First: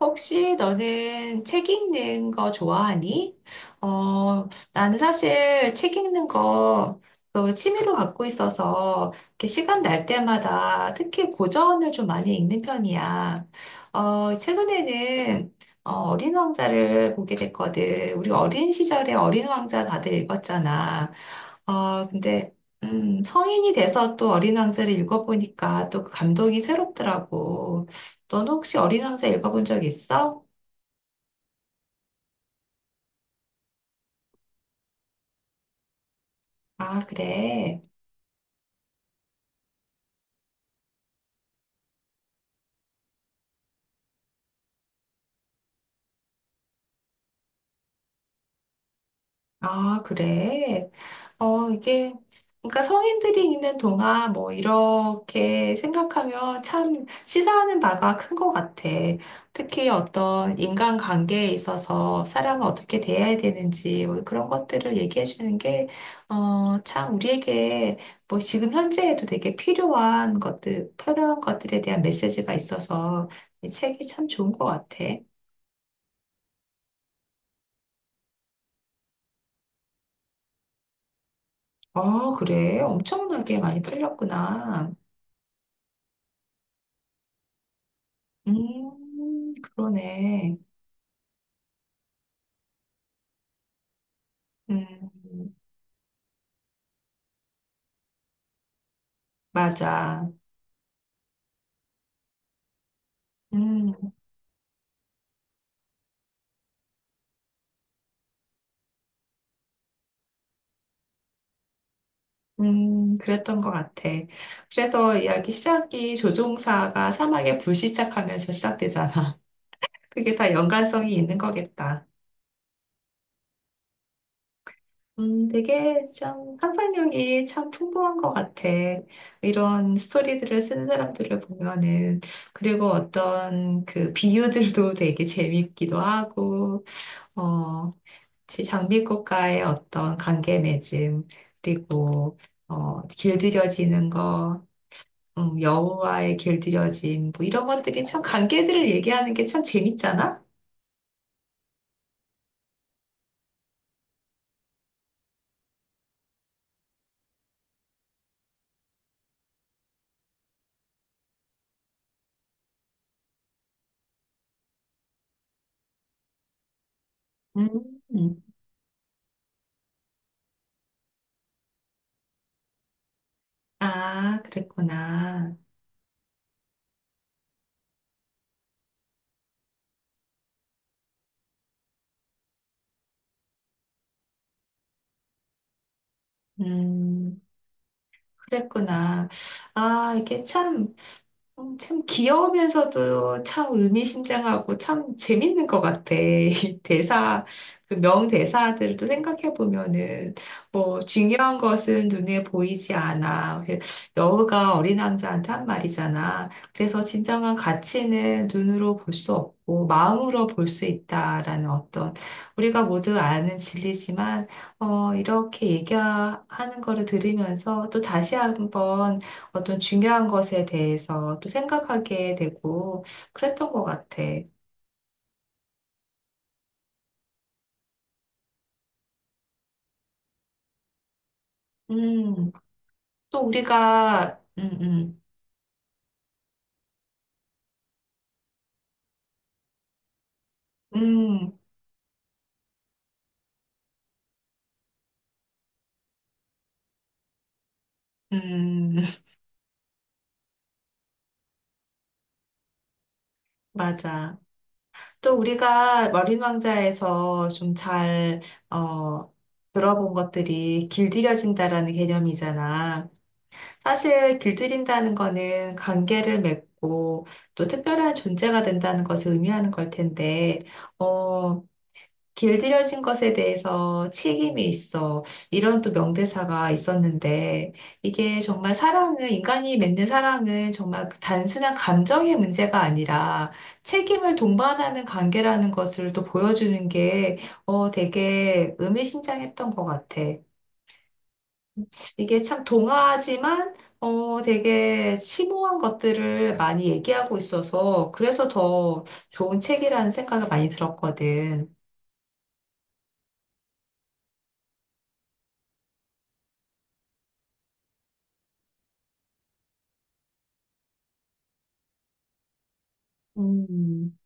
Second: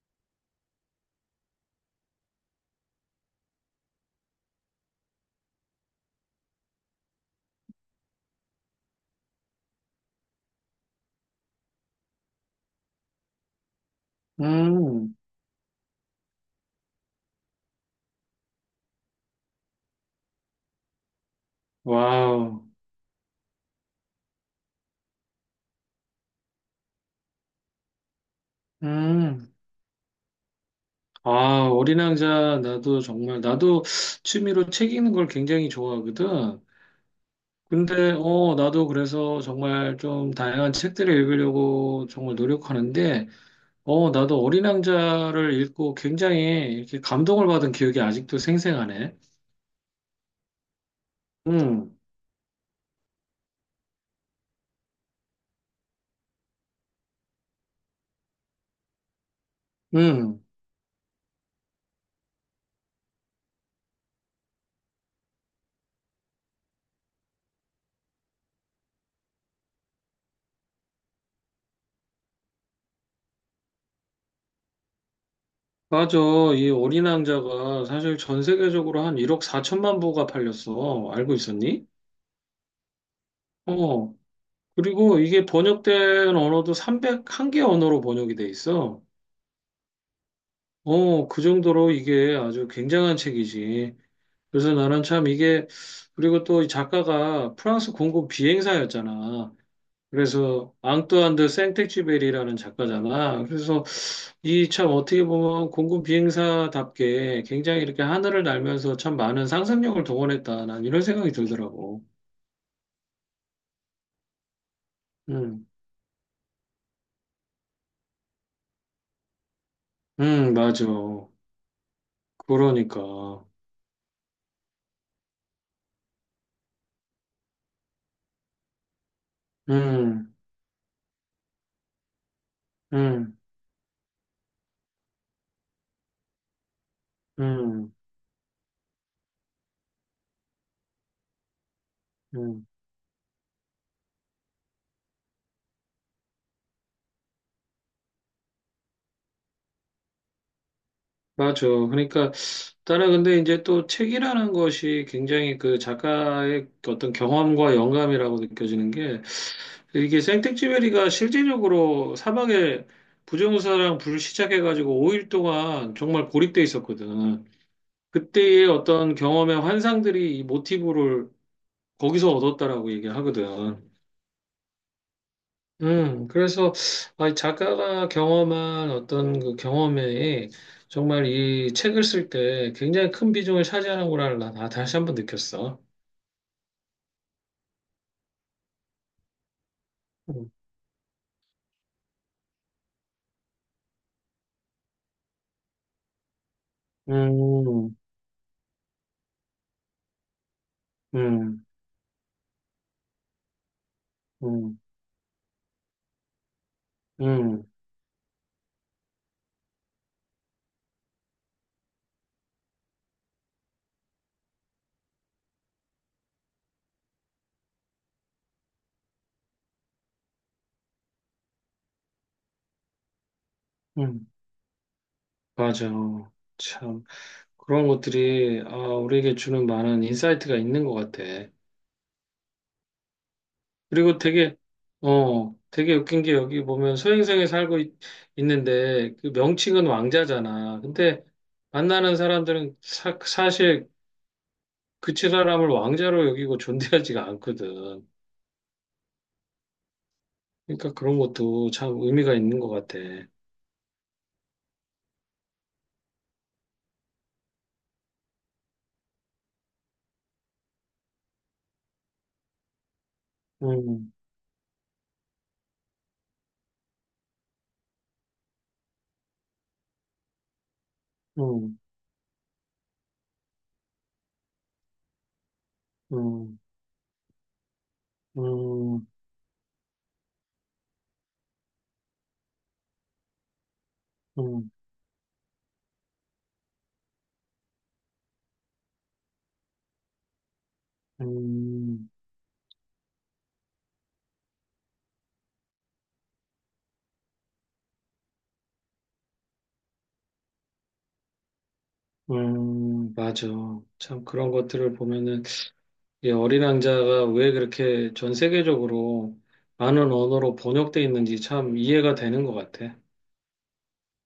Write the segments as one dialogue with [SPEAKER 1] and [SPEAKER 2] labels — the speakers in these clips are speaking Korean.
[SPEAKER 1] 혹시 너는 책 읽는 거 좋아하니? 어, 나는 사실 책 읽는 거 그 취미로 갖고 있어서 이렇게 시간 날 때마다 특히 고전을 좀 많이 읽는 편이야.
[SPEAKER 2] 음,
[SPEAKER 1] 최근에는 어린 왕자를 보게 됐거든. 우리 어린 시절에 어린 왕자 다들 읽었잖아. 근데,
[SPEAKER 2] 와우.
[SPEAKER 1] 성인이 돼서 또 어린 왕자를 읽어보니까 또 그 감동이 새롭더라고. 너는 혹시 어린 왕자
[SPEAKER 2] 음,
[SPEAKER 1] 읽어본 적 있어?
[SPEAKER 2] 아, 어린 왕자, 나도 취미로 책 읽는 걸 굉장히 좋아하거든.
[SPEAKER 1] 아, 그래.
[SPEAKER 2] 근데, 나도 그래서 정말 좀 다양한 책들을 읽으려고 정말 노력하는데, 나도 어린 왕자를 읽고 굉장히 이렇게 감동을 받은 기억이 아직도 생생하네.
[SPEAKER 1] 아, 그래.
[SPEAKER 2] 음,
[SPEAKER 1] 이게, 그러니까 성인들이 읽는 동안 뭐 이렇게 생각하면 참 시사하는 바가 큰 것 같아. 특히
[SPEAKER 2] 음,
[SPEAKER 1] 어떤 인간관계에 있어서 사람을 어떻게 대해야 되는지 뭐 그런 것들을 얘기해 주는 게, 참 우리에게 뭐 지금 현재에도 되게 필요한 것들, 필요한 것들에 대한 메시지가 있어서 이 책이 참 좋은 것 같아.
[SPEAKER 2] 맞아. 이 어린 왕자가 사실 전 세계적으로 한 1억 4천만 부가 팔렸어. 알고 있었니?
[SPEAKER 1] 아, 그래. 엄청나게 많이
[SPEAKER 2] 어.
[SPEAKER 1] 팔렸구나.
[SPEAKER 2] 그리고 이게 번역된 언어도 301개 언어로 번역이 돼 있어.
[SPEAKER 1] 그러네.
[SPEAKER 2] 어, 그 정도로 이게 아주 굉장한 책이지. 그래서 나는 참
[SPEAKER 1] 음,
[SPEAKER 2] 이게, 그리고 또 이 작가가 프랑스 공군 비행사였잖아.
[SPEAKER 1] 맞아.
[SPEAKER 2] 그래서 앙뚜안 드 생텍쥐베리라는 작가잖아. 그래서
[SPEAKER 1] 음,
[SPEAKER 2] 이 참 어떻게 보면 공군 비행사답게 굉장히 이렇게 하늘을 날면서 참 많은 상상력을 동원했다. 난 이런 생각이 들더라고.
[SPEAKER 1] 그랬던 것 같아. 그래서 이야기
[SPEAKER 2] 음,
[SPEAKER 1] 시작이 조종사가 사막에 불시착하면서 시작되잖아. 그게 다
[SPEAKER 2] 맞아.
[SPEAKER 1] 연관성이 있는 거겠다.
[SPEAKER 2] 그러니까.
[SPEAKER 1] 되게 참 상상력이 참 풍부한 것 같아. 이런
[SPEAKER 2] 음,
[SPEAKER 1] 스토리들을 쓰는 사람들을 보면은, 그리고
[SPEAKER 2] 음.
[SPEAKER 1] 어떤 그 비유들도 되게 재밌기도 하고,
[SPEAKER 2] 음,
[SPEAKER 1] 어, 장미꽃과의 어떤 관계 맺음, 그리고,
[SPEAKER 2] 음,
[SPEAKER 1] 길들여지는 거, 여우와의 길들여짐, 뭐 이런 것들이 참 관계들을 얘기하는 게 참 재밌잖아?
[SPEAKER 2] 맞아. 그러니까 나는 근데 이제 또 책이라는 것이 굉장히 그 작가의 어떤 경험과 영감이라고 느껴지는 게 이게 생텍쥐페리가 실질적으로 사막에 부정사랑 불 시작해가지고 5일 동안 정말 고립돼 있었거든.
[SPEAKER 1] 음, 음.
[SPEAKER 2] 그때의 어떤 경험의 환상들이 이 모티브를 거기서 얻었다라고 얘기하거든.
[SPEAKER 1] 아, 그랬구나.
[SPEAKER 2] 그래서 이 작가가 경험한 어떤 그 경험에 정말 이 책을 쓸 때 굉장히 큰 비중을 차지하는구나 나 다시 한번 느꼈어.
[SPEAKER 1] 음, 그랬구나. 아, 이게
[SPEAKER 2] 음,
[SPEAKER 1] 참 참 귀여우면서도 참 의미심장하고 참 재밌는 것 같아. 이 대사,
[SPEAKER 2] 음,
[SPEAKER 1] 그 명대사들도 생각해 보면은 뭐 중요한
[SPEAKER 2] 음,
[SPEAKER 1] 것은 눈에 보이지 않아. 그 여우가
[SPEAKER 2] 음,
[SPEAKER 1] 어린 왕자한테 한 말이잖아. 그래서 진정한
[SPEAKER 2] 음,
[SPEAKER 1] 가치는 눈으로 볼 수 없고 마음으로 볼 수 있다라는 어떤 우리가 모두 아는 진리지만 이렇게 얘기하는 거를 들으면서 또 다시 한번 어떤 중요한 것에 대해서 또 생각하게 되고 그랬던 것 같아.
[SPEAKER 2] 음. 맞아. 참 그런 것들이 아, 우리에게 주는 많은 인사이트가 있는 것 같아.
[SPEAKER 1] 음, 또
[SPEAKER 2] 그리고
[SPEAKER 1] 우리가,
[SPEAKER 2] 되게, 어, 되게 웃긴 게 여기 보면 소행성에 살고 있, 는데그 명칭은 왕자잖아. 근데
[SPEAKER 1] 음, 음,
[SPEAKER 2] 만나는 사람들은 사실 그 사람을 왕자로 여기고 존대하지가 않거든.
[SPEAKER 1] 음,
[SPEAKER 2] 그러니까 그런 것도 참 의미가 있는 것 같아.
[SPEAKER 1] 맞아. 또 우리가 머린 왕자에서 좀 잘, 어, 들어본 것들이 길들여진다라는 개념이잖아.
[SPEAKER 2] 음,
[SPEAKER 1] 사실 길들인다는 거는 관계를 맺고 또 특별한 존재가 된다는 것을 의미하는 걸 텐데, 어,
[SPEAKER 2] 음,
[SPEAKER 1] 길들여진 것에 대해서 책임이 있어. 이런 또
[SPEAKER 2] 음,
[SPEAKER 1] 명대사가 있었는데, 이게 정말
[SPEAKER 2] 음,
[SPEAKER 1] 사랑은, 인간이 맺는 사랑은 정말 그 단순한 감정의 문제가 아니라 책임을
[SPEAKER 2] 음,
[SPEAKER 1] 동반하는 관계라는 것을 또 보여주는 게, 되게 의미심장했던 것 같아.
[SPEAKER 2] 음, 음,
[SPEAKER 1] 이게 참 동화지만, 되게 심오한 것들을 많이 얘기하고 있어서, 그래서 더 좋은 책이라는 생각을 많이 들었거든.
[SPEAKER 2] 맞아. 참 그런 것들을 보면은 이 어린 왕자가 왜 그렇게 전 세계적으로 많은 언어로 번역돼 있는지 참 이해가 되는 것 같아.
[SPEAKER 1] 음.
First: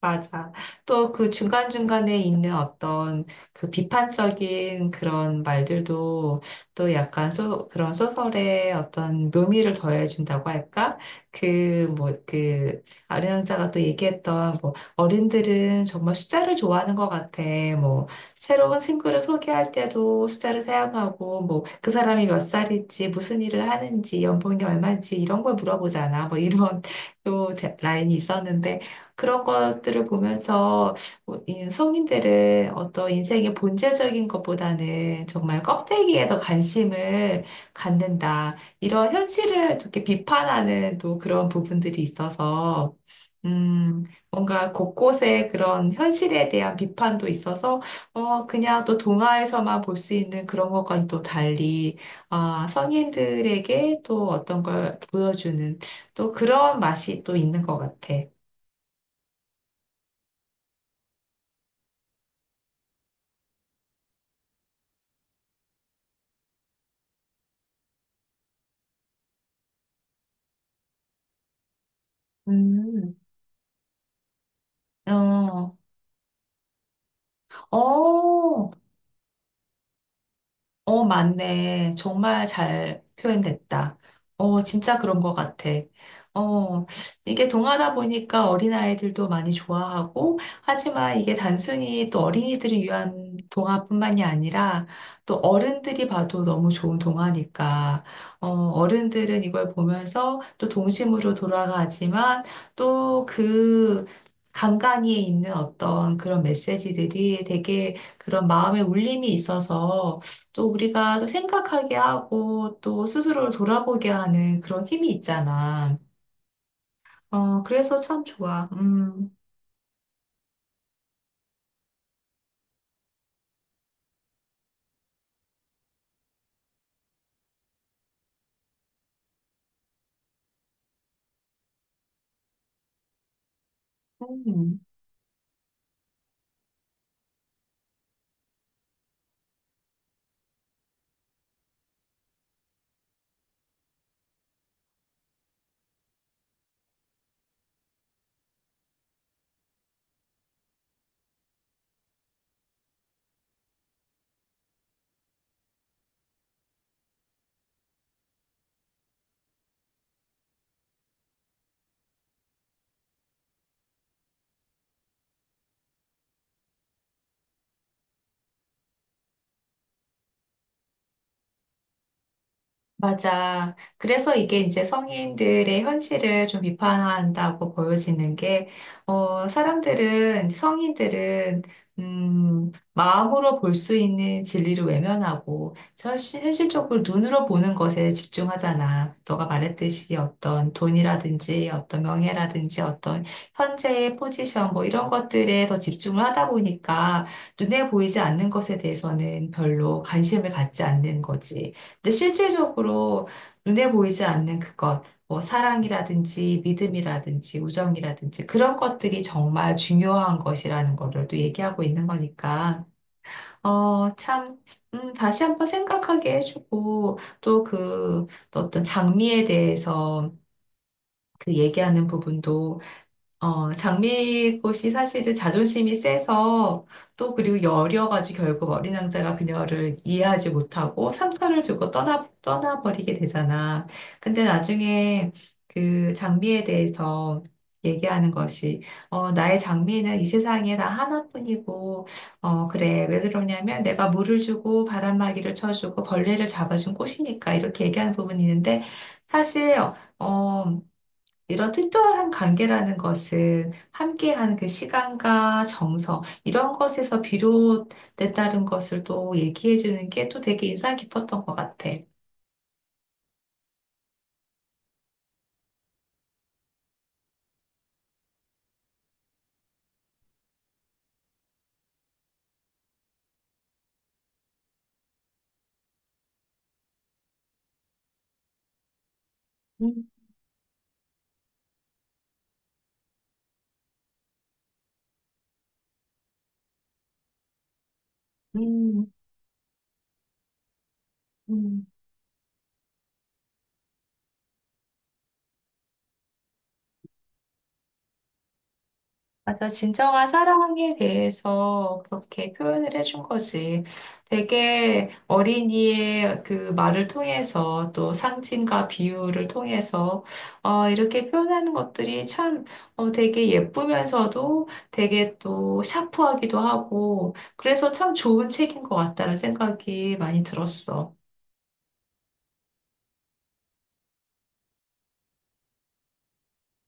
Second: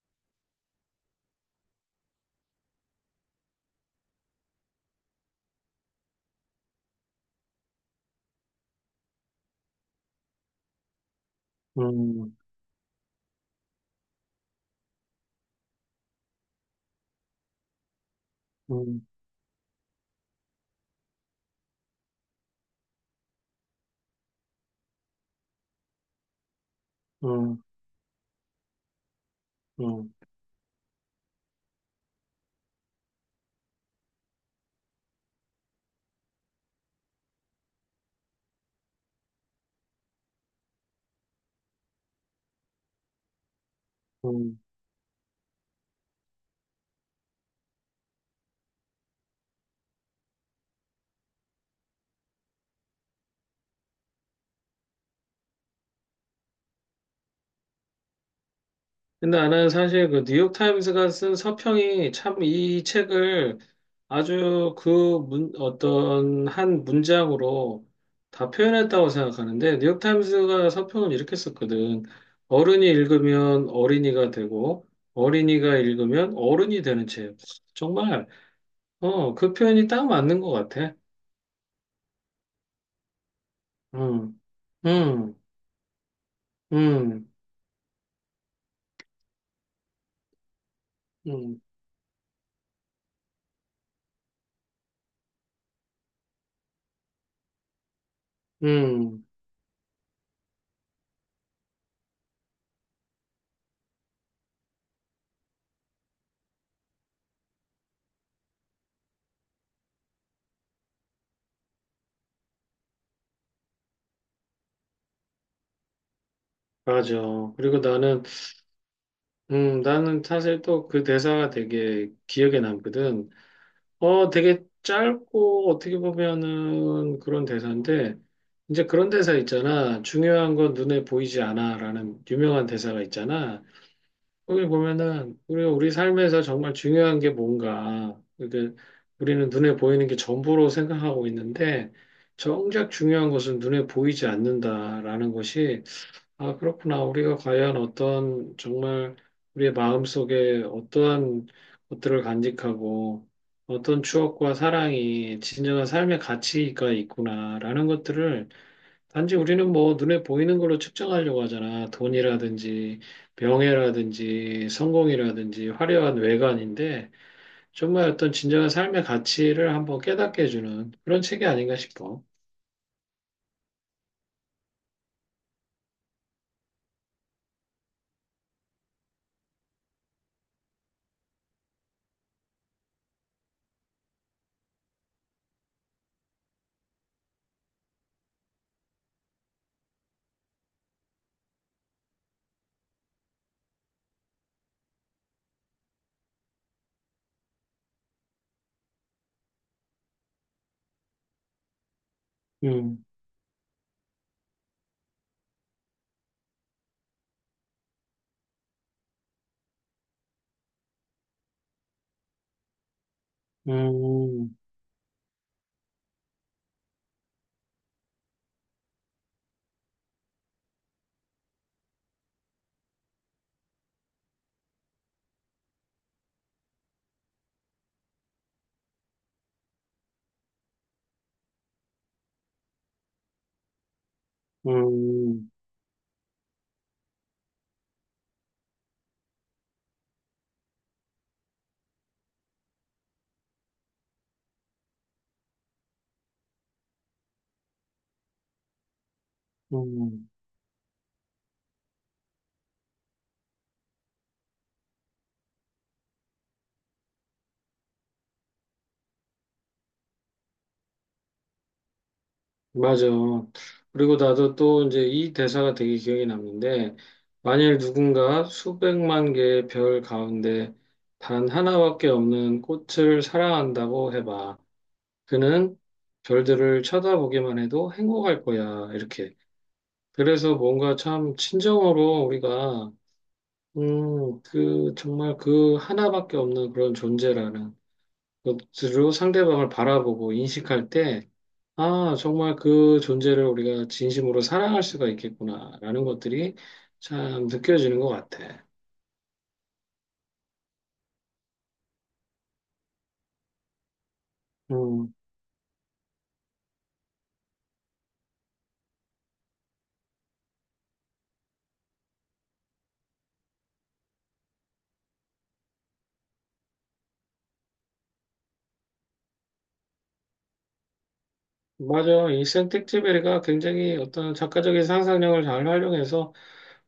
[SPEAKER 1] 맞아. 또 그 중간중간에 있는 어떤 그 비판적인 그런 말들도 또 약간 소, 그런 소설에 어떤 묘미를 더해준다고 할까? 그, 뭐,
[SPEAKER 2] 음,
[SPEAKER 1] 그, 아르랑자가 또 얘기했던 뭐, 어른들은 정말 숫자를 좋아하는 것 같아. 뭐, 새로운
[SPEAKER 2] 음,
[SPEAKER 1] 친구를 소개할 때도 숫자를 사용하고, 뭐, 그 사람이 몇 살인지, 무슨 일을 하는지, 연봉이 얼마인지 이런 걸 물어보잖아. 뭐, 이런 또
[SPEAKER 2] 음,
[SPEAKER 1] 라인이 있었는데, 그런 것들을
[SPEAKER 2] 음,
[SPEAKER 1] 보면서 뭐이 성인들은 어떤 인생의 본질적인 것보다는 정말 껍데기에 더 관심을 갖는다. 이런 현실을 이렇게 비판하는 또 그런 부분들이 있어서, 음,
[SPEAKER 2] 음.
[SPEAKER 1] 뭔가 곳곳에 그런 현실에 대한 비판도 있어서, 그냥 또 동화에서만 볼 수 있는 그런 것과는 또 달리, 아, 성인들에게 또 어떤 걸 보여주는 또 그런 맛이 또 있는 것 같아.
[SPEAKER 2] 근데 나는 사실 그 뉴욕타임스가 쓴 서평이 참 이 책을 아주 그 문, 어떤 한 문장으로 다 표현했다고 생각하는데, 뉴욕타임스가 서평을 이렇게 썼거든. 어른이
[SPEAKER 1] 음,
[SPEAKER 2] 읽으면 어린이가 되고,
[SPEAKER 1] 어,
[SPEAKER 2] 어린이가 읽으면 어른이 되는 책. 정말
[SPEAKER 1] 어,
[SPEAKER 2] 어, 그 표현이 딱 맞는 것 같아.
[SPEAKER 1] 어, 맞네. 정말 잘 표현됐다.
[SPEAKER 2] 음,
[SPEAKER 1] 진짜 그런 것
[SPEAKER 2] 음,
[SPEAKER 1] 같아. 어,
[SPEAKER 2] 음,
[SPEAKER 1] 이게 동화다 보니까 어린아이들도 많이 좋아하고, 하지만 이게
[SPEAKER 2] 음,
[SPEAKER 1] 단순히 또 어린이들을 위한 동화뿐만이 아니라, 또 어른들이 봐도 너무 좋은 동화니까,
[SPEAKER 2] 음,
[SPEAKER 1] 어른들은 이걸 보면서 또 동심으로 돌아가지만, 또 그 간간이에 있는 어떤 그런 메시지들이 되게 그런 마음의 울림이 있어서, 또 우리가 또 생각하게 하고 또 스스로를 돌아보게 하는 그런 힘이 있잖아.
[SPEAKER 2] 맞아. 그리고
[SPEAKER 1] 그래서
[SPEAKER 2] 나는,
[SPEAKER 1] 참 좋아. 음.
[SPEAKER 2] 나는 사실 또 그 대사가 되게 기억에 남거든. 되게 짧고 어떻게 보면은 그런 대사인데, 이제 그런 대사 있잖아. 중요한 건 눈에 보이지 않아. 라는 유명한 대사가 있잖아. 오늘
[SPEAKER 1] 음.
[SPEAKER 2] 보면은 우리가 우리 삶에서 정말 중요한 게 뭔가 그게 우리는 눈에 보이는 게 전부로 생각하고 있는데 정작 중요한 것은 눈에 보이지 않는다라는 것이 아 그렇구나 우리가 과연 어떤 정말 우리의 마음 속에 어떠한 것들을 간직하고 어떤 추억과 사랑이 진정한 삶의 가치가 있구나라는 것들을 단지 우리는 뭐 눈에 보이는 걸로 측정하려고 하잖아. 돈이라든지 명예라든지 성공이라든지 화려한 외관인데 정말 어떤 진정한 삶의 가치를 한번 깨닫게 해주는 그런 책이 아닌가 싶어.
[SPEAKER 1] 맞아. 그래서 이게 이제 성인들의 현실을 좀 비판한다고 보여지는 게, 사람들은, 성인들은, 마음으로 볼 수 있는 진리를 외면하고, 현실적으로 눈으로 보는 것에 집중하잖아. 너가 말했듯이 어떤 돈이라든지, 어떤 명예라든지, 어떤 현재의 포지션, 뭐 이런 것들에 더 집중을 하다 보니까, 눈에 보이지 않는 것에 대해서는 별로 관심을 갖지 않는 거지. 근데
[SPEAKER 2] 음,
[SPEAKER 1] 실질적으로 눈에 보이지 않는 그것, 뭐 사랑이라든지 믿음이라든지 우정이라든지 그런 것들이 정말 중요한 것이라는 거를 또 얘기하고 있는 거니까,
[SPEAKER 2] 음,
[SPEAKER 1] 참, 다시 한 번 생각하게 해주고, 또 그 어떤 장미에 대해서 그 얘기하는 부분도 장미꽃이 사실은 자존심이 세서 또 그리고 여려가지고 결국 어린 왕자가 그녀를 이해하지 못하고 상처를 주고 떠나, 떠나버리게 되잖아. 근데 나중에
[SPEAKER 2] 음,
[SPEAKER 1] 그 장미에 대해서 얘기하는 것이, 나의 장미는 이 세상에 나 하나뿐이고, 어, 그래. 왜 그러냐면 내가 물을 주고 바람막이를 쳐주고 벌레를 잡아준 꽃이니까 이렇게 얘기하는 부분이 있는데 사실,
[SPEAKER 2] 음.
[SPEAKER 1] 어, 이런 특별한 관계라는 것은 함께하는 그 시간과 정성, 이런 것에서 비롯됐다는 것을 또 얘기해 주는 게 또 되게 인상 깊었던 것 같아.
[SPEAKER 2] 맞아. 그리고 나도 또 이제 이 대사가 되게 기억에 남는데, 만일 누군가 수백만 개의 별 가운데 단 하나밖에 없는 꽃을 사랑한다고 해봐. 그는 별들을 쳐다보기만 해도 행복할 거야. 이렇게.
[SPEAKER 1] 음,
[SPEAKER 2] 그래서 뭔가 참 친정으로 우리가, 그, 정말 그 하나밖에 없는 그런 존재라는
[SPEAKER 1] 음,
[SPEAKER 2] 것으로 상대방을 바라보고 인식할 때,
[SPEAKER 1] 음.
[SPEAKER 2] 아, 정말 그 존재를 우리가 진심으로 사랑할 수가 있겠구나라는 것들이 참 느껴지는 것 같아.
[SPEAKER 1] 맞아. 진정한 사랑에 대해서 그렇게 표현을 해준 거지. 되게
[SPEAKER 2] 음,
[SPEAKER 1] 어린이의 그 말을 통해서 또 상징과 비유를 통해서 이렇게 표현하는 것들이 참 되게 예쁘면서도 되게 또 샤프하기도 하고 그래서 참 좋은 책인 것 같다는 생각이 많이 들었어.
[SPEAKER 2] 맞아. 이 생텍쥐베리가 굉장히 어떤 작가적인 상상력을 잘 활용해서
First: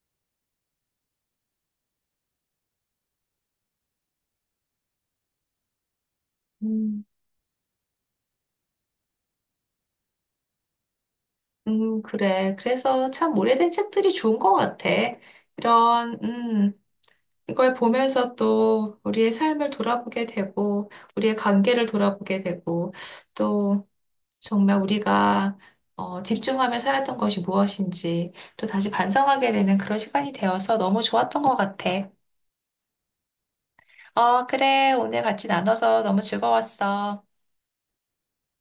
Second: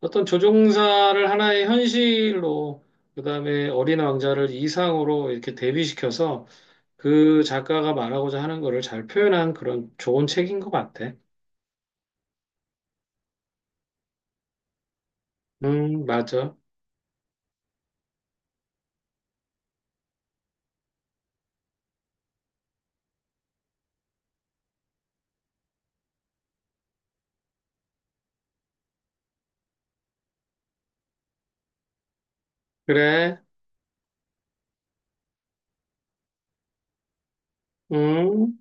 [SPEAKER 2] 어떤 조종사를 하나의 현실로, 그다음에 어린 왕자를 이상으로 이렇게 대비시켜서
[SPEAKER 1] 음,
[SPEAKER 2] 그 작가가 말하고자 하는 거를 잘 표현한 그런 좋은 책인 것 같아.
[SPEAKER 1] 그래. 그래서 참 오래된 책들이 좋은 것 같아. 이런,
[SPEAKER 2] 맞아.
[SPEAKER 1] 이걸 보면서 또 우리의 삶을 돌아보게 되고, 우리의 관계를 돌아보게 되고, 또 정말 우리가 집중하며 살았던 것이 무엇인지 또 다시 반성하게 되는 그런 시간이 되어서 너무 좋았던 것 같아.
[SPEAKER 2] 그래.
[SPEAKER 1] 어, 그래. 오늘 같이 나눠서 너무 즐거웠어.
[SPEAKER 2] 음.